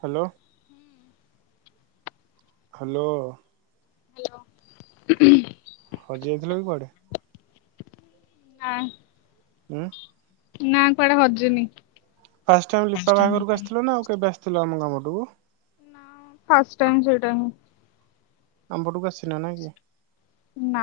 Hello. Hello. Hello. ହଜି ଯାଇଥିଲ କି କୁଆଡେ? ନା। ଉଁୁ ନା କୁଆଡେ ହଜିନି। ଫାଷ୍ଟ ଟାଇମ୍ ଲିପା ବାହାଘରକୁ ଆସିଥିଲ ନା ଆଉ କେବେ ଆସିଥିଲ ଆମ ଗାଁ ପଟକୁ। ନା ଫାଷ୍ଟ ଟାଇମ୍ ସେଇଟାହିଁ। ଆମ ପଟକୁ ଆସିନ ନାଇଁ କି? ନା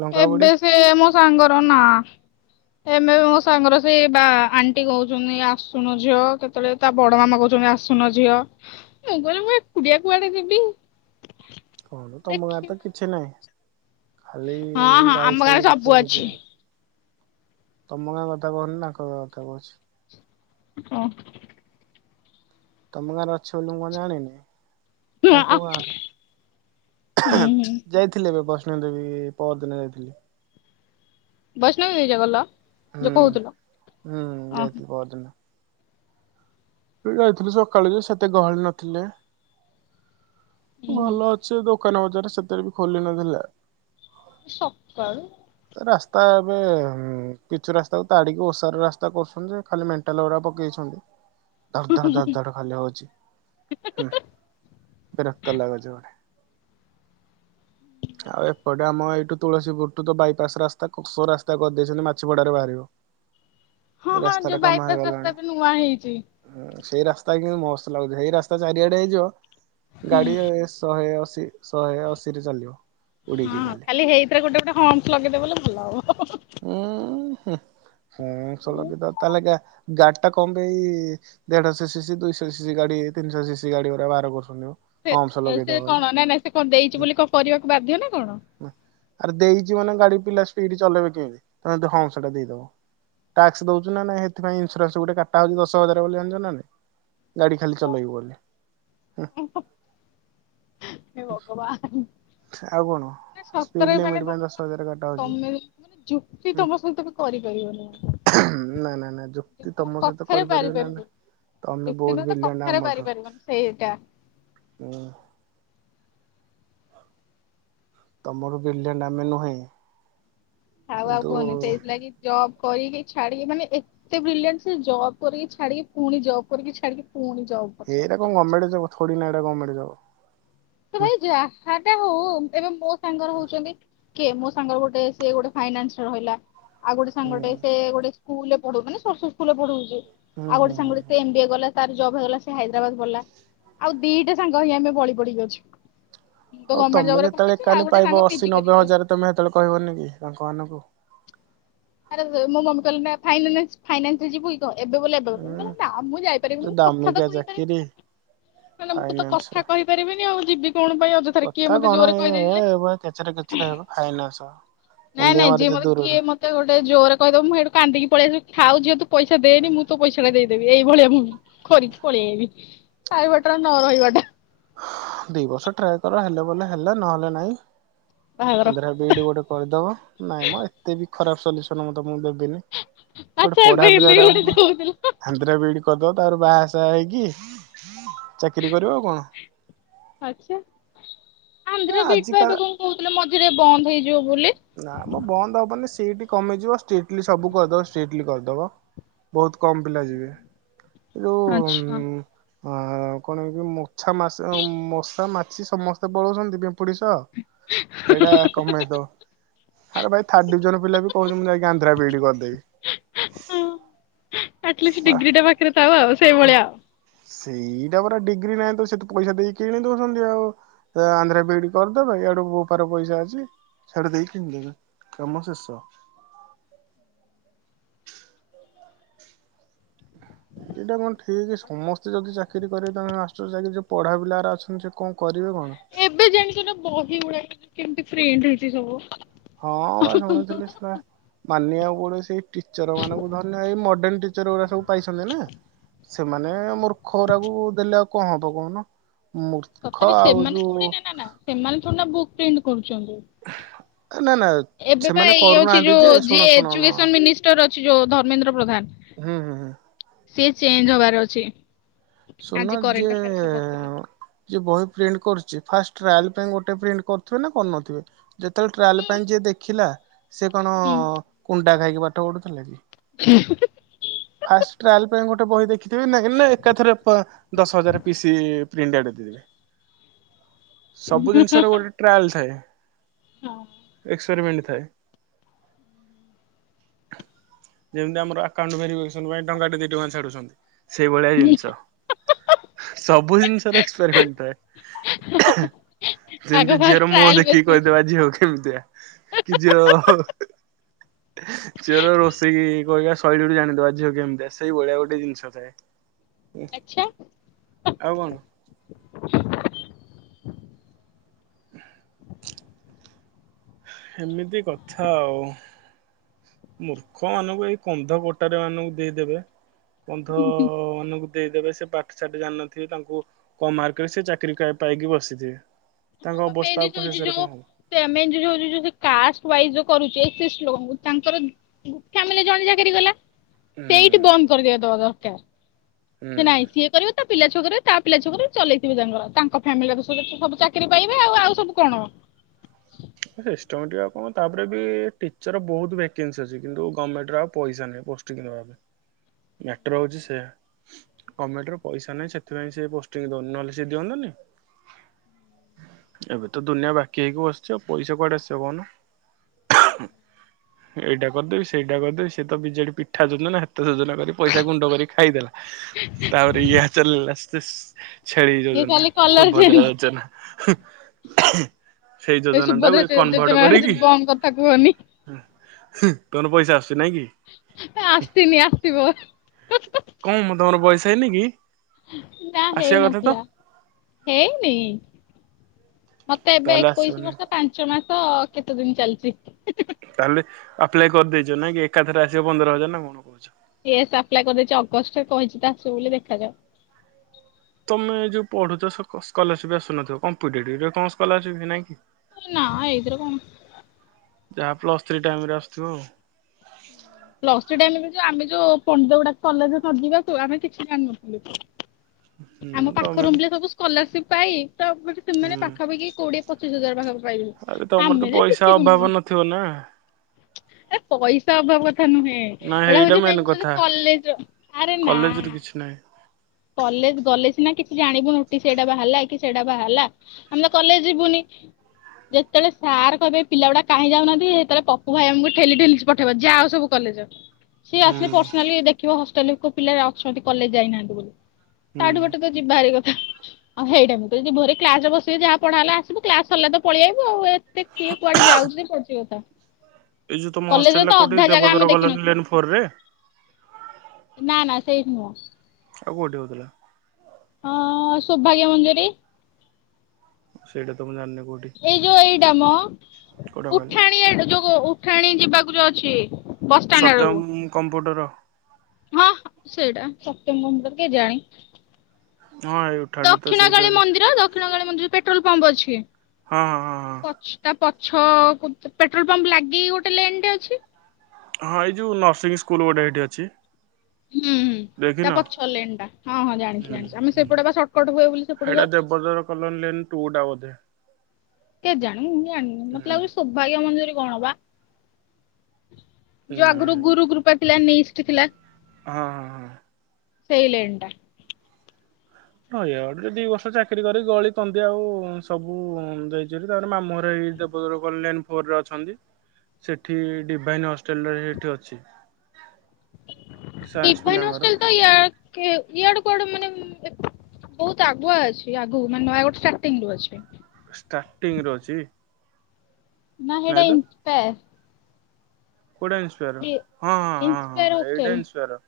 ଲଙ୍କା ବୁଡି ଏବେ ସେ ମୋ ସାଙ୍ଗର ନା [inaudible] ଏବେ ବି ମୋ ସାଙ୍ଗର ସେ ବା ଆଣ୍ଟି କହୁଛନ୍ତି ଆସୁନ ଝିଅ କେତେବେଳେ ତା ବଡ ମାମା କହୁଛନ୍ତି ଆସୁ ସୁନ ଝିଅ ମୁଁ କହିଲି ମୁଁ ଏକୁଟିଆ କୁଆଡେ ଯିବି? କଣ ତମ ଗାଁରେ ତ ଦେଖିବା କିଛି ନାହିଁ? ଖାଲି ହଁ ହଁ ଗାଈ ଆମ ଗାଁରେ ଛେଳି ସବୁ ଦେଖିବାକୁ ଅଛି। ଯିବି। ତମ ଗାଁ କଥା କହୁନି ତାଙ୍କ ଗାଁ କଥା କହୁଛି। ଓ। ତମ ଗାଁ ରେ ଅଛ ବୋଲି ମୁଁ କଣ ଜାଣିନି? ତାଙ୍କ ଗାଁରେ ହୁଁ ଯାଇଥିଲି ଏବେ ବସ୍ କୃଷ୍ଣ ଦେବୀ ପହର ଦିନ ଯାଇଥିଲି। ବୈଷ୍ଣବୀ ଦେବୀ କଲେଜରେ କଲ୍? ହୁଁ ହୁଁ ଯାଇଥିଲି ପହର ଦିନ। ତ ଯାଇଥିଲୁ ସକାଳୁ ଯେ ସେତେ ଗହଳି ନଥିଲେ। ଭଲ ଅଛି ଦୋକାନ ବଜାର ସେତଳେ ବି ଖୋଲି ନଥିଲେ। ସକାଳୁ ରାସ୍ତା ଏବେ ପିଚୁ ରାସ୍ତାକୁ ତାଡ଼ିକି ଓଷାର ରାସ୍ତା କରୁଛନ୍ତି ଯେ ଖାଲି ମେଣ୍ଟାଲଗୁଡ଼ା ପକେଇଛନ୍ତି। ଧର ଧର ଧର ଧର ଖାଲି ହଉଛି ହୁଁ। ଜଡେ। ଆଉ ଏପଟେ ଆମ ଏଇଠୁ ତୁଳସୀପୁରୁ ତ ବାଇପାସ ରାସ୍ତା ସ ରାସ୍ତା କରିଦେଇଛନ୍ତି ମାଛିପଡାରେ ବାହାରିବ। ହଁ ହଁ ରାସ୍ତା ଟା ଯୋଉ କାମ ବାଇପାସ ରାସ୍ତା ହେଇଗଲାଣି। ଏବେ ନୂଆ ହେଇଛି। ହୁଁ। ସେଇ ରାସ୍ତା କିନ୍ତୁ ମସ୍ତ ଲାଗୁଛି ସେଇ ରାସ୍ତା ଚାରିଆଡେ ହେଇଯିବ ହୁଁ ଗାଡି ଶହେ ଅଶି ଶହେ ଅଶି ରେ ଚାଲିବ। ହଁ ଖାଲି ହେଇଥିରେ ଗୋଟେ ଗୋଟେ ହମସ ଲଗେଇଦେ ବ ବୋଲିଲେ ଭଲ ହବ। ହୁଁ। ହୁଁ ସଲ କି ତ ତାହେଲେ ଗାଡି ଟା କମ୍ପାଇ ଏଇ ଦେଢଶହ ସିସିି ଦୁଇଶହ ସିସିି ଗାଡି ତିନିଶହ ସିସିି ଗାଡିରେ ବାହାର କରୁ ସେ ସେ କଣ ନାଇଁ ନାଇଁ ସେ କଣ ଦେଇଛି ବୋଲି କଣ କରିବାକୁ ବାଧ୍ୟ ନା କଣ? ଆରେ ଦେଇଛି ମାନେ ଗାଡି ପିଲା ସ୍ପିଡ ଚଲେଇବେ କେମିତି ତମେ ହଂସଟା ଦେଇଦବ? ଟାକ୍ସ ଦଉଚୁ ନା ନାଇଁ ସେଥିପାଇଁ ଇସୁରାନ୍ସ ଗୋଟେ କାଟା ହଉଛି ଦଶ ହଜାର ବୋଲି ଜାଣିଛ ନାଁ ନାଇଁ? ଗାଡ଼ି ଖାଲି ଚଲେଇବୁ ବୋଲି ହୁଁ। ହେ ଭଗବାନ ମାନେ ସ୍ପିଡ ସତରେ ମାନେ ଲିମିଟ ତମ ପାଇଁ ଦଶ ହଜାର କଟା ମାନେ ହଉଛି। ତମେ ମାନେ ଯୁକ୍ତି ତମ ସହିତ ବି କରିପାରିବନି। ନାଇଁ ନାଇଁ ନାଇଁ ଯୁକ୍ତି ମାନେ ତମ ସହିତ କଥାରେ କରିପାରିବିନା ପାରିପାରିବନି। ନାଇଁ। ତମେ ଯୁକ୍ତି ନୁହଁ ବହୁତ ତ ବ୍ରିଲିଆଣ୍ଟ୍ କଥାରେ ଆମଠୁ ପାରିପାରିବନି ସେଇଟା ହୁଁ। ତମରୁ ବିଲିଆଣ୍ଡ୍ ଆମେ ନୁହେଁ। ଥାଉ ଆଉ କୁହନି କିନ୍ତୁ ସେଇଥିଲାଗି ଜବ୍ କରିକି ଛାଡିକି ମାନେ ଏତେ ବ୍ରିଲିଆଣ୍ଟ୍ ଜବ୍ କରିକି ଛାଡ଼ିକି ପୁଣି ଜବ୍ କରିକି ଛାଡିକି। ପୁଣି ଜବ୍ ଏଟା କଣ କରୁଛନ୍ତି। ଗମେଣ୍ଟ୍ ଜବ୍ ଥୋଡିନା ଏଇଟା ଗମେଣ୍ଟ୍ ଜବ୍। ଆରେ ଭାଇ ଯାହା ଯାହାଟା ହଉ ଏବେ ମୋ ସାଙ୍ଗ‌ ରହୁଛନ୍ତି କିଏ ମୋ ସାଙ୍ଗର ଗୋଟେ ସେ ଗୋଟେ ଫାଇନାନ୍ସରେ ରହିଲା। ଆଉ ଗୋଟେ ସାଙ୍ଗଟେ ସେ ଗୋଟେ ସ୍କୁଲ୍ ରେ ପଢଉଛି ମାନେ ସରସ୍ଵତୀ ସ୍କୁଲ୍ ରେ ପଢଉଛି। ହୁଁ ଆଉ ହୁଁ ଗୋଟେ ହୁଁ ସାଙ୍ଗ ଟେ ହୁଁ। ସେ ଏମ୍ ବି ଏ ଗଲା ତାର ଜବ୍ ହେଇଗଲା ସେ ହାଇଦ୍ରାବାଦ ପଳେଇଲା ଆଉ ଦିଇଟା ସାଙ୍ଗ ହିଁ ଆମେ ବଳି ପଡିିକି ଅଛୁ। ମୁଁ ତ ଆଉ ଗଭର୍ଣ୍ଣମେଣ୍ଟ ତମେ ଜବରେ ଯେତେବେଳେ ପଶିଛି ଆଉ ଏକାନେ ଗୋଟେ ସାଙ୍ଗ ପାଇବ ପିଜି ଅଶୀ ନବେ କରିକି ଅଛି ହଜାର ତମେ ସେତେବେଳେ କହିବନିକି ତାଙ୍କ ମାନଙ୍କୁ। [inaudible] ଆରେ ମୋ ମମି କହିଲେ ନା ଫାଇନ୍ ନାସ୍ ଫାଇନ୍ସରେ ଯିବୁ କି କହ। ଏବେ ବୋଲି ଏବେ ହୁଁ ନା ମୁଁ ଯାଇପାରିବିନି ଯୋଉ ମୁଁ କଥା ତ ଦାମିକିଆ ଚାକିରି କହିପାରିବିନି। ମାନେ ମୁଁ ତତେ ଫାଇନାନ୍ସ। କଥା କହିପାରିବିନି ଆଉ। ଯିବି କଣ ପାଇଁ ଅଯଥାରେ କିଏ କଥା ମତେ କଣ ଜୋରେ ଏ କହିଦେଇଥିଲେ ଏଭଳିଆ କେଚେରେ କେଚେରେ ହେବ ଫାଇନାନ୍ସ। ନାଇଁ ମୁଣ୍ଡିଆ ନାଇଁ ଯିଏ ମାରିଚେ ମତେ ଦୂରରୁ କିଏ ମତେ ଗୋଟେ ଜୋରେ କହିିଦବ ମୁଁ ହେଇଠୁ କାନ୍ଦିକି ପଳେଇଆସିବି ଥାଉ ଝିଅ ତୁ ପଇସା ଦେଇନି ମୁଁ ତୋ ପଇସାଟା ଦେଇ ଦେବି। ଏଇଭଳିଆ ମୁଁ କରିକି ପଳେଆଇବି। ତା ଠୁ ବେଟର ନ ରହିବାଟା। ଦି ବର୍ଷ ଟ୍ରାଏ କର ହେଲେ ବୋଲେ ହେଲେ ନହେଲେ ନାଇଁ। ବାହାଘର ଆନ୍ଧ୍ରା ବିଇଡି଼ ଗୋଟେ କରିଦବ। ନାଇଁ ମ ଏତେ ବି ଖରାପ ସଲ୍ୟୁସନ ମୁ ତମକୁ ଦେବି। ଦେବି। ଗୋଟେ ଆଚ୍ଛା ଏବେ ଏମିତି ପଢାପିଲାଟାକୁ ମୁଁ ଗୋଟେ ଦଉଥିଲ କଣ ଆନ୍ଧ୍ରା ବିଇଡି଼ କରିଦବ। ତାପରେ ବାହାସାହା ହେଇକି ଚାକିରି କରିବ ଆଉ କଣ। ଆଛା। ଏ ଆନ୍ଧ୍ରା ବିଇଡ ପା ଆଜିକା ଏବେ କଣ କହୁଥିଲେ ମଝିରେ ବନ୍ଦ ହେଇଯିବ ବୋଲି। ନା ମ ବନ୍ଦ ହବନି ସିଇଟ୍ କମିଯିବ ଷ୍ଟିଟଲି ସବୁ କରିଦବ ଷ୍ଟିଟଲି କରିଦବ। ବହୁତ୍ କମ ପିଲା ଯିବେ। ଆଚ୍ଛା। ଆ କଣ କି ମଛା ମାଶି ମଶା ମାଛି ସମସ୍ତେ ପଳଉଛନ୍ତି। ପିମ୍ପୁ ପିମ୍ପୁଡ଼ି ସହ ସେଇଟା କମେଇଦବ। ଆରେ ଭାଇ ଥାର୍ଡ ଡିଭିଜନ୍ ପିଲା ବି କହୁଛନ୍ତି ମୁଁ ଯାଇକି ଆନ୍ଧ୍ରା ବିିଇଡି କରିଦେବି। ଆଟ୍ ଲିଷ୍ଟ୍ ବା ଡିଗ୍ରୀଟା ପାଖରେ ଥାଉ ଆଉ ସେଇଭଳିଆ। ସେଇଟା ପରା ଡିଗ୍ରୀ ନାହିଁ ତ ସେଠି ପଇସା ଦେଇକି କିଣି ଦଉଛନ୍ତି ଆଉ। ଆନ୍ଧ୍ର ବିିଇଡି କରିଦେବା। ଇଆଡୁ ବୋପାର ପଇସା ଅଛି ସ୍ୟାଡେ ଦେଇକି କିଣିିଦେବେ କାମ ଶେଷ। [inaudible] ଏଇଟା କଣ ଠିକ୍ ସମସ୍ତେ ଯଦି ଚାକିରି କରିବେ ତାହାଲେ ମାଷ୍ଟର ଚାକିରି ଯଉ ପଢା ପିଲା ଅଛନ୍ତି ସେ କଣ କରିବେ କଣ ଏବେ ଜାଣିଚନା ବହି ଗୁଡା କେମତି ପ୍ରିଣ୍ଟ୍ ହେଇଛି ସବୁ। ହଁ ବା ଶୁଣୁଥିଲି ସେ ପା ମାନିବାକୁ ପୁଣି ସେଇ ଟିଚର ମାନଙ୍କୁ ଧନ୍ୟ। ହେଇ ମଡେଲ୍ ଟିଚର ଗୁରା ସବୁ ପାଇଛନ୍ତି ନା ସେମାନେ ମୂର୍ ଖରାକୁ ଦେଲେ ଆଉ କଣ ହବ କହୁନ। ମୂର୍ଖ ତଥାପି ଆଉ ସେମାନେ ଯୋଉ ଥୋଡିନା ନା ନା ସେମାନେ ଥୋଡିନା ବୁକ୍ ପ୍ରିଣ୍ଟ୍ କରୁଚନ୍ତି। ନା ନା ଏବେ ପା ସେମାନେ ଇଏ ଅଛି କରୁନାହାନ୍ତି ଯେ ଯୋଉ ଶୁଣ ଯିଏ ଶୁଣ ହୁଁ ଏଜୁକେସନ ମିନିଷ୍ଟର ଅଛି ଯୋଉ ଧର୍ମେନ୍ଦ୍ର ପ୍ରଧାନ। ହୁଁ ହୁଁ ହୁଁ। ସିଏ ଚେଞ୍ଜ୍ ହବାର ଅଛି। ଶୁଣୁନ ଆଜି ଯିଏ ରେ ପଢୁଥିଲି। ଯିଏ ବହି ପ୍ରିଣ୍ଟ୍ କରୁଛି ଫାଷ୍ଟ୍ ଟ୍ରାଏଲ ପାଇଁ ଗୋଟେ ପ୍ରିଣ୍ଟ କରୁଥିବେ ନା କରୁନଥିବେ। ଯେତେବେଳେ ଟ୍ରାଏଲ ପାଇଁ ଯିଏ ଦେଖିଲା ସିଏ କଣ କୁଣ୍ଡା ଖାଇକି ପାଠ ପଢୁଥିଲା। [inaudible] ଫାଷ୍ଟ ଟ୍ରାଏଲ ପାଇଁ ଗୋଟେ ବହି ଦେଖିଥିବି ନାଇ ନାଇକି ଏକାଥରେ ଦଶ ହଜାର ପି ପ୍ରିଣ୍ଟ ସବୁ ଜିନିଷର ଗୋଟେ ଟ୍ରାଏଲ ଥାଏ। ଏକ୍ସପେରିମେଣ୍ଟ ଥାଏ। ଯେମିତି ଆମର ଆକାଉଣ୍ଟ ଭେରିଫିକେସନ୍। ଟଙ୍କା ଟେ ଦି ଟଙ୍କା ଛାଡୁଛନ୍ତି। ସେଇଭଳିଆ ଜିନିଷ। ସବୁ ଜିନିଷ ର ଏକ୍ସପେରିମେଣ୍ଟ ଥାଏ। [inaudible] ଆଗ ଯେମିତି ଝିଅର ମୁହଁ ଦେଖିକି କହିଦେବା ଝିଅ କେମିତିଆ। କି ଝିଅ ଝିଅ ର ରୋଷେଇ କହିବା ଶୈଳୀ ରୁ ଜାଣିଦବା ଝିଅ କେମିତିଆ। ସେଇ ଭଳିଆ ଗୋଟେ ଜିନିଷ ଥାଏ। ଆଚ୍ଛା ଆଉ କଣ? [inaudible] ଏମିତି କଥା ଆଉ। ମୂର୍ଖ ମାନଙ୍କୁ ଏଇ କନ୍ଧ କୋଟା ରେ ମାନଙ୍କୁ ଦେଇଦେବେ। କନ୍ଧ ମାନଙ୍କୁ ଦେଇଦେବେ ସେ ପାଠ ସାଠ ଜାଣିିନଥିବେ ତାଙ୍କୁ କମ ମାର୍କ ସେ ଚାକିରି ପାଇକି ବସିଥିବେ। ତାଙ୍କ ଅବସ୍ଥା ମେନ୍ ଜିନିଷ ଆଉ ହଉଚି ଶେଷରେ ଯୋଉ କଣ ହବ। ସେ। [unintelligible] କାଷ୍ଟ ୱାଇଜ୍ ଯୋଉ କରୁଚି, [unintelligible] ତାଙ୍କର ଫାମିଲ୍ ଜଣେ ଚାକିରି କଲା। ହୁଁ ସେଇଠି ବନ୍ଦ କରିଦିବା ଦବା ଦରକାର। ହୁଁ। ସେ ନାଇଁ। ସିଏ କରିବ ତା ପିଲା ଛୁଆକରେ, ତା ପିଲା ଛୁଆକରେ ଚଲେଇଥିବେ ତାଙ୍କର। ତାଙ୍କ ଫ୍ୟାମିଲ ର ସବୁ ଚାକିରି ପାଇବେ। ଆଉ ଆଉ ସବୁ କଣ? ଇଷ୍ଟମଟି ଆଉ କଣ? ତା'ପରେ ବି ଟିଚର ବହୁତ ଭେକେନ୍ସି ଅଛି। କିନ୍ତୁ ଗଭର୍ମେଟ ର ଆଉ ପଇସା ନାହିଁ, ପୋଷ୍ଟିଙ୍ଗ ଦବା ପାଇଁ। ମ୍ୟାଟର ହୁଉଛି ସେଆ। ଗଭମେଟ୍ ର ପଇସା ନାହିଁ। ସେଥିପାଇଁ ସେ ପୋଷ୍ଟିଂ ଦଉନି। ନହେଲେ ସଏ ଦିଅନ୍ତାନି। ଏବେ ତ ଦୁନିଆ ବାକି ହେଇକି ବସି ଛି, ଆଉ, ପଇସା କୁଆଡେ ଆସିବ କହୁନୁ? ଏଇଟା କରିଦେବି, ସେଇଟା କରିଦେବି, ସେ ତ ବିଜେଡି ପିଠା ଯୋଜନା, ହାତ ଯୋଜନା, କରି ପଇସା ଗୁଣ୍ଡ କରି ଖାଇଦେଲା। ତା'ପରେ ଇହା ଚାଲ୍ ଲା ସେସ୍ ଛେଳି ଇଏ ଯୋଜନା, ଖାଲି ସୁଭଦ୍ରା ଯୋଜନା ସେଇ ଏଇ ଯୋଜନା ଟାକୁ ସୁଭଦ୍ରା ଇଏ ଯୋ- କନଭର୍ଟ ଯୋଜନା କରିକି, ବନ୍ଦ କଥା କୁହନି ହିଁ କନ ପଇସା ଆସ ଆସିନି, ଆସିବ। କଣ ମ ତମର ବୟସ ହେଇନି କି? ନା, ଆସିବା ହେଇ କଥା ତ ନଥିଲା। ହେଇନି। ମତେ ଏବେ ତାହେଲେ ଏକୋଇଶି ଆସିବନି। ବର୍ଷ ପାଞ୍ଚ ମାସ କେତେ ଦିନ ଚାଲିଛି। ହିଁ ହିଁ। ତାହେଲେ, ଆପ୍ଲାଏ କରିଦେଇଛ ନାଇଁ କି! ଏକାଥରେ ଆସିବ, ପନ୍ଦର ହଜାର ନା କଣ କହୁଛ? ଏ ସ୍ ଆପ୍ଲାଏ କରିଦେଇଛି ଅଗଷ୍ଟରେ କହିଛି ତ ଆସିବ ବୋଲି ଦେଖାଯାଉ! ତମେ ଯୋଉ ପଢୁଛ, ସ-ସ୍କଲରସିପ୍ ଆସୁନଥିବ? କମ୍ପିଟେଟିଭ୍ ରେ କଣ ସ୍କଲରସିପ୍ ନାଇଁ କି? ନାଁ, ଏଇଥିରେ କଣ? ଯାହା, ପ୍ଲସ୍ ଥ୍ରୀ ଟାଇମ୍ ରେ ଆସୁଥିବ ଆଉ। ପ୍ଲସ ଟ୍ରି ଟାଇମ୍ ରେ ଯେ, ଆମେ ଯୋଉ ପଣ୍ଡିତ ଗୁଡାକ କଲେଜେ ନଯିବାକୁ ଆମେ କିଛି ଜାଣିନଥିଲୁ। ହୁଁ ଆମ ତମେ ପାଖରୁମ୍ଲେ ସବୁ ସ୍କଲାରସିପ୍ ପାଇ ତା ସେମାନେ ହୁଁ ପାଖାପାଖି, କୋଉଡିଏ ପ ପଚିଶ ହଜାର ପାଖାପୁଖି ପାଇଲୁ। ଆରେ ତମର ତ ଆମେଯେ ପଇସା କିଛି କୁ ଅଭାବ ନୁହଁ। ନଥିବ ନା। ଏ ପଇସା ଅଭାବ କ କଥା ନୁହେଁ, ନା ଏଟା ହେଇଟା ହଉଛି ମେନ ମେନ୍ କରି କଥା କଲେଜର। ଆରେ ନା କଲେଜରେ କିଛି ନାହିଁ କଲେଜ ଗଲେଜ ନା କିଛି ଜାଣିବୁ, ନୋଟିସ ଏଟା ବାହାରଲା କି ସେଟା ବାହାରଲା ଆମେ ତ କଲେଜ ଯିବୁନି। ଯେତେଳେ ସାର୍ କହିବେ ପିଲା ଗୁଡା କାହିଁ ଯାଉନାହାଁନ୍ତି? ହେତେଳେ ପପୁ ଭାଇ ଆମକୁ ଠେଲି ଠେଲିି ପଠେଇବ। ଯାଅ ସବୁ କଲେଜ। ସିଏ ଆସିଲେ ହୁଁ ପର୍ସନାଲି ଦେଖିବ ହଷ୍ଟେଲ କଉ ପିଲା ଅଛନ୍ତି, କଲେଜ ଯାଇନାହାଁନ୍ତି ବୋଲି। ତାଠୁ ଗୋଟେ ତ ଯିବିଭାରିଗ ହ ଆଉ ହେଇଟା, ମୁଁ କହିଲି ଯି ଭରେ କ୍ଲାସ୍ ରେ ବସିବ। ଯାହା ପଢା ହେଲା ଆସିବୁ କ୍ଲାସ୍ ସରଲା ତ ପଳେଇ ଆଇବୁ ଆଉ। ଏତେ କିଏ କୁଆଡେ ଯାଉ [unintelligible] ପଡ଼ ଯିବତ? ଏଇ ଯୋଉ ତମ ହଷ୍ଟେଲ ଟା କୋଉଠି? ଦେବଦର କଲେଜ ଦେଖିନଥିବୁ ଲେନ୍ ଫୋର୍ ରେ। ନା, ନା, ସେଇଠି ନୁହଁ। ଆଉ କୋଉଠି ହଉଥିଲା? ଅ-ଅ ସୌଭାଗ୍ୟ ମଞ୍ଜରି ସେଇଟା ତ ମୁଁ ଜାଣନି! ଏଇ ଯୋଉ ଏଇଟା ମ! କୋଉଟା କହିଲ? ଉଠାଣିଆ ଯୋଗଓ ଉଠାଣି ଯିବାକୁ ଯଉ ଅଛି ବସଷ୍ଟାଣ୍ଡ ଆଡକୁ ସତ୍ୟମ-ଉ କମ୍ପୁଟର। ହଁ ସେଇଟା ସତ୍ୟମ୍ କମ୍ପୁଟର କେଜାଣି? ହଁ ଏଇ ଉଠାଣି ତ ଦକ୍ଷିଣ ସେଇଠି କାଳୀ ଅଛି। ମନ୍ଦିର ଦକ୍ଷିଣ କାଳୀ ମନ୍ଦିର, ଯଉ ପେଟ୍ରୋଲ ପମ୍ପ ଅଛି। ହଁ ହଁ ହଁ ହଁ। ଛଅ କୁତ ପେଟ୍ରୋଲ ପମ୍ପ ଲାଗିକି, ଗୋଟେ ଲେନ୍ ଟେ ଅଛି। ହଁ, ଏଇ ଯୋଉ ନର୍ସିଂ ସ୍କୁଲ ଗୋଟେ ହେଇଠି ଅଛି। ହୁଁ, ହୁଁ, ତା ଦେଖିନ? ପଛ ଲେନ୍ ଟା ହଁ ହଁ ଜାଣିଛି ହୁଁ ଜାଣିଛି। ଆମେ ହୁଁ ସେପଟେ ବା ସର୍ଟକଟ ହୁଏ, ବୋଲି ସେପଟୁ ହେଇଟା ଯାଉ। [unintelligible] କଲୋନୀ ଲେନ ଟୁ ଟା ବଧେ! କେ ଜାଣି! ମୁଁ ଜାଣିନି ମତେ ଲାଗୁଛି, ହୁଁ ସୌଭାଗ୍ୟ ମଞ୍ଜରୀ କଣ ବା? ଯ ଆଗରୁ ନାଇଁ ଗୁରୁକୃପା ଥିଲା ନିଷ୍ଟ ଥିଲା ହଁ ହଁ ହ ସେଇ ଲେଣ୍ଡ ଟା ହଁ ଇଆଡେ ଦି ବର୍ଷ ଚାକିରି କରି ଗଳିକନ୍ଦି ଆଉ ସବୁ ଦେଇଚନ୍ତି ତାପରେ ମାମୁଁ ଘର ଏଇ [unintelligible] କଲ୍ୟାଣପୁର ରେ ଅଛନ୍ତି ସେଠି ଡିଭାଇନ ହଷ୍ଟେଲରେ ସେଇଠି ଅଛି ସାଇନ୍ସ ଡିଭାଇନ ପିଲାଙ୍କର। ହୋଷ୍ଟେଲ ତ ଇଆଡେ କେ ଇଆଡେ କୁଆଡ଼େ ମାନେ ବହୁତ ଆଗୁଆ ଅଛି ଆଗକୁ ମାନେ ନୟାଗଡ ଷ୍ଟାର୍ଟିଂ ରୁ ଅଛି ଷ୍ଟାର୍ଟିଂ ରୁ ଅଛି ନା ହେଇଟା ନାଇଁ ଇନ୍ସପାୟାର କଉଟା ଇନ୍ସପାୟାର ଡି ହଁ ହଁ ହଁ ହଁ ଇନ୍ସପାୟାର ଏଇଟା ଇନ୍ସପାୟାର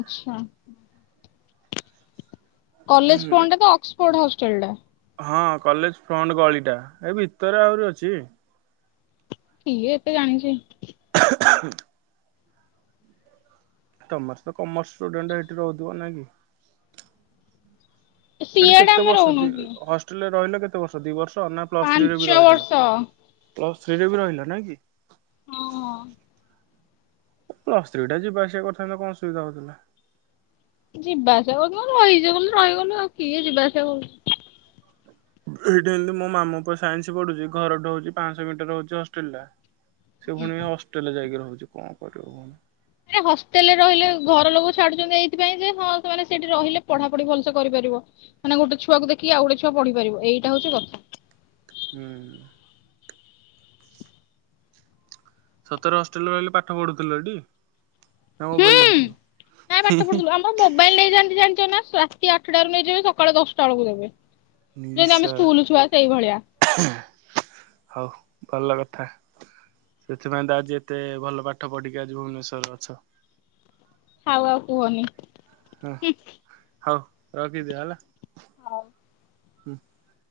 ଆଛା କଲେଜ ଫ୍ରଣ୍ଟରେ ତ ଅକ୍ସଫୋର୍ଡ ହଷ୍ଟେଲ ଟା ହଁ କଲେଜ ଫ୍ରଣ୍ଟ ଗଳିଟା ଏ ଭିତରେ ଆହୁରି ଅଛି କିଏ ଏତେ ଜାଣିଛି? ଖାଁ ତମର ତ କମର୍ସ ଷ୍ଟୁଡେଣ୍ଟ ଏଇଠି ରହୁଥିବ ନାଇଁ କି ଏଠି ସିଆଡେ କେତେ ଆମେ ବର୍ଷ ଦି ରହୁନଥିଲୁ ହଷ୍ଟେଲରେ ରହିଲେ କେତେ ବର୍ଷ ଦି ବର୍ଷ ନା ପ୍ଲସ୍ ଥ୍ରୀରେ ବି ପାଞ୍ଚ ରହିଥିଲା ବର୍ଷ। ପ୍ଲସ୍ ଥ୍ରୀରେ ବି ରହିଲା ନାଇଁ କି ହଁ ହଁ ପ୍ଲସ୍ ଥ୍ରୀ ଟା ଯିବା ଆସିବା କରିଥାନ୍ତ କଣ ଅସୁବିଧା ହଉଥିଲା ଯିବା ଆସିବା କ ରହିଯିବ ବୋଲି ରହିଗଲୁ ଆଉ କିଏ ଯିବା ଆସିବା କରୁଛି ଏଇଟା ଏମତି ମୋ ମାମୁଙ୍କ ସାଇନ୍ସ ପଢୁଛି ଘରଠୁ ହଉଛି ପାଞ୍ଚଶହ ମିଟର ହଉଛି ହଷ୍ଟେଲ ଟା ସେ ପୁଣି ହଷ୍ଟେଲ ରେ ଯାଇକି ରହୁଛି କଣ କରିବୁ ଆରେ ହଷ୍ଟେଲରେ ରହିଲେ ଘର ଲୋକ ଛାଡୁଛନ୍ତି ଏଇଥିପାଇଁ ଯେ ହଁ ସେମାନେେ ସେଇଠି ରହିଲେ ପଢାପଢି ଭଲସେ କରିପାରିବ ମାନେ ଗୋଟେ ଛୁଆକୁ ଦେଖିକି ଆଉ ଗୋଟେ ଛୁଆ ପଢି ପାରିବ ଏଇଟା ହଉଛି କଥା ହୁଁ ସତରେ ହଷ୍ଟେଲରେ ରହିଲେ ପାଠ ପଢୁଥିଲ ସେଠି ହୁଁ କାଇଁ ପାଠ ପଢୁଥିଲୁ ଆମ ମୋବାଇଲ ରେ ହେଇଚି ଜାଣିଚ ନା ରାତି ଆଠଟାରୁ ନେଇଯିବେ ସକାଳେ ଦଶଟା ବେଳକୁ ଦେବେ ଯେମିତି ଆମେ ନିଶାଳା ସ୍କୁଲ ଛୁଆ ସେଇ ଭଳିଆ ହଉ ଭଲ କଥା ସେଥିପାଇଁ ତ ଆଜି ଏତେ ଭଲ ପାଠ ପଢିକି ଆଜି ଭୁବନେଶ୍ୱରରେ ଅଛ ଥାଉ ଆଉ କୁହନି ହୁଁ ହଉ ରଖିଦିଅ ହେଲା ହଁ [unintelligible]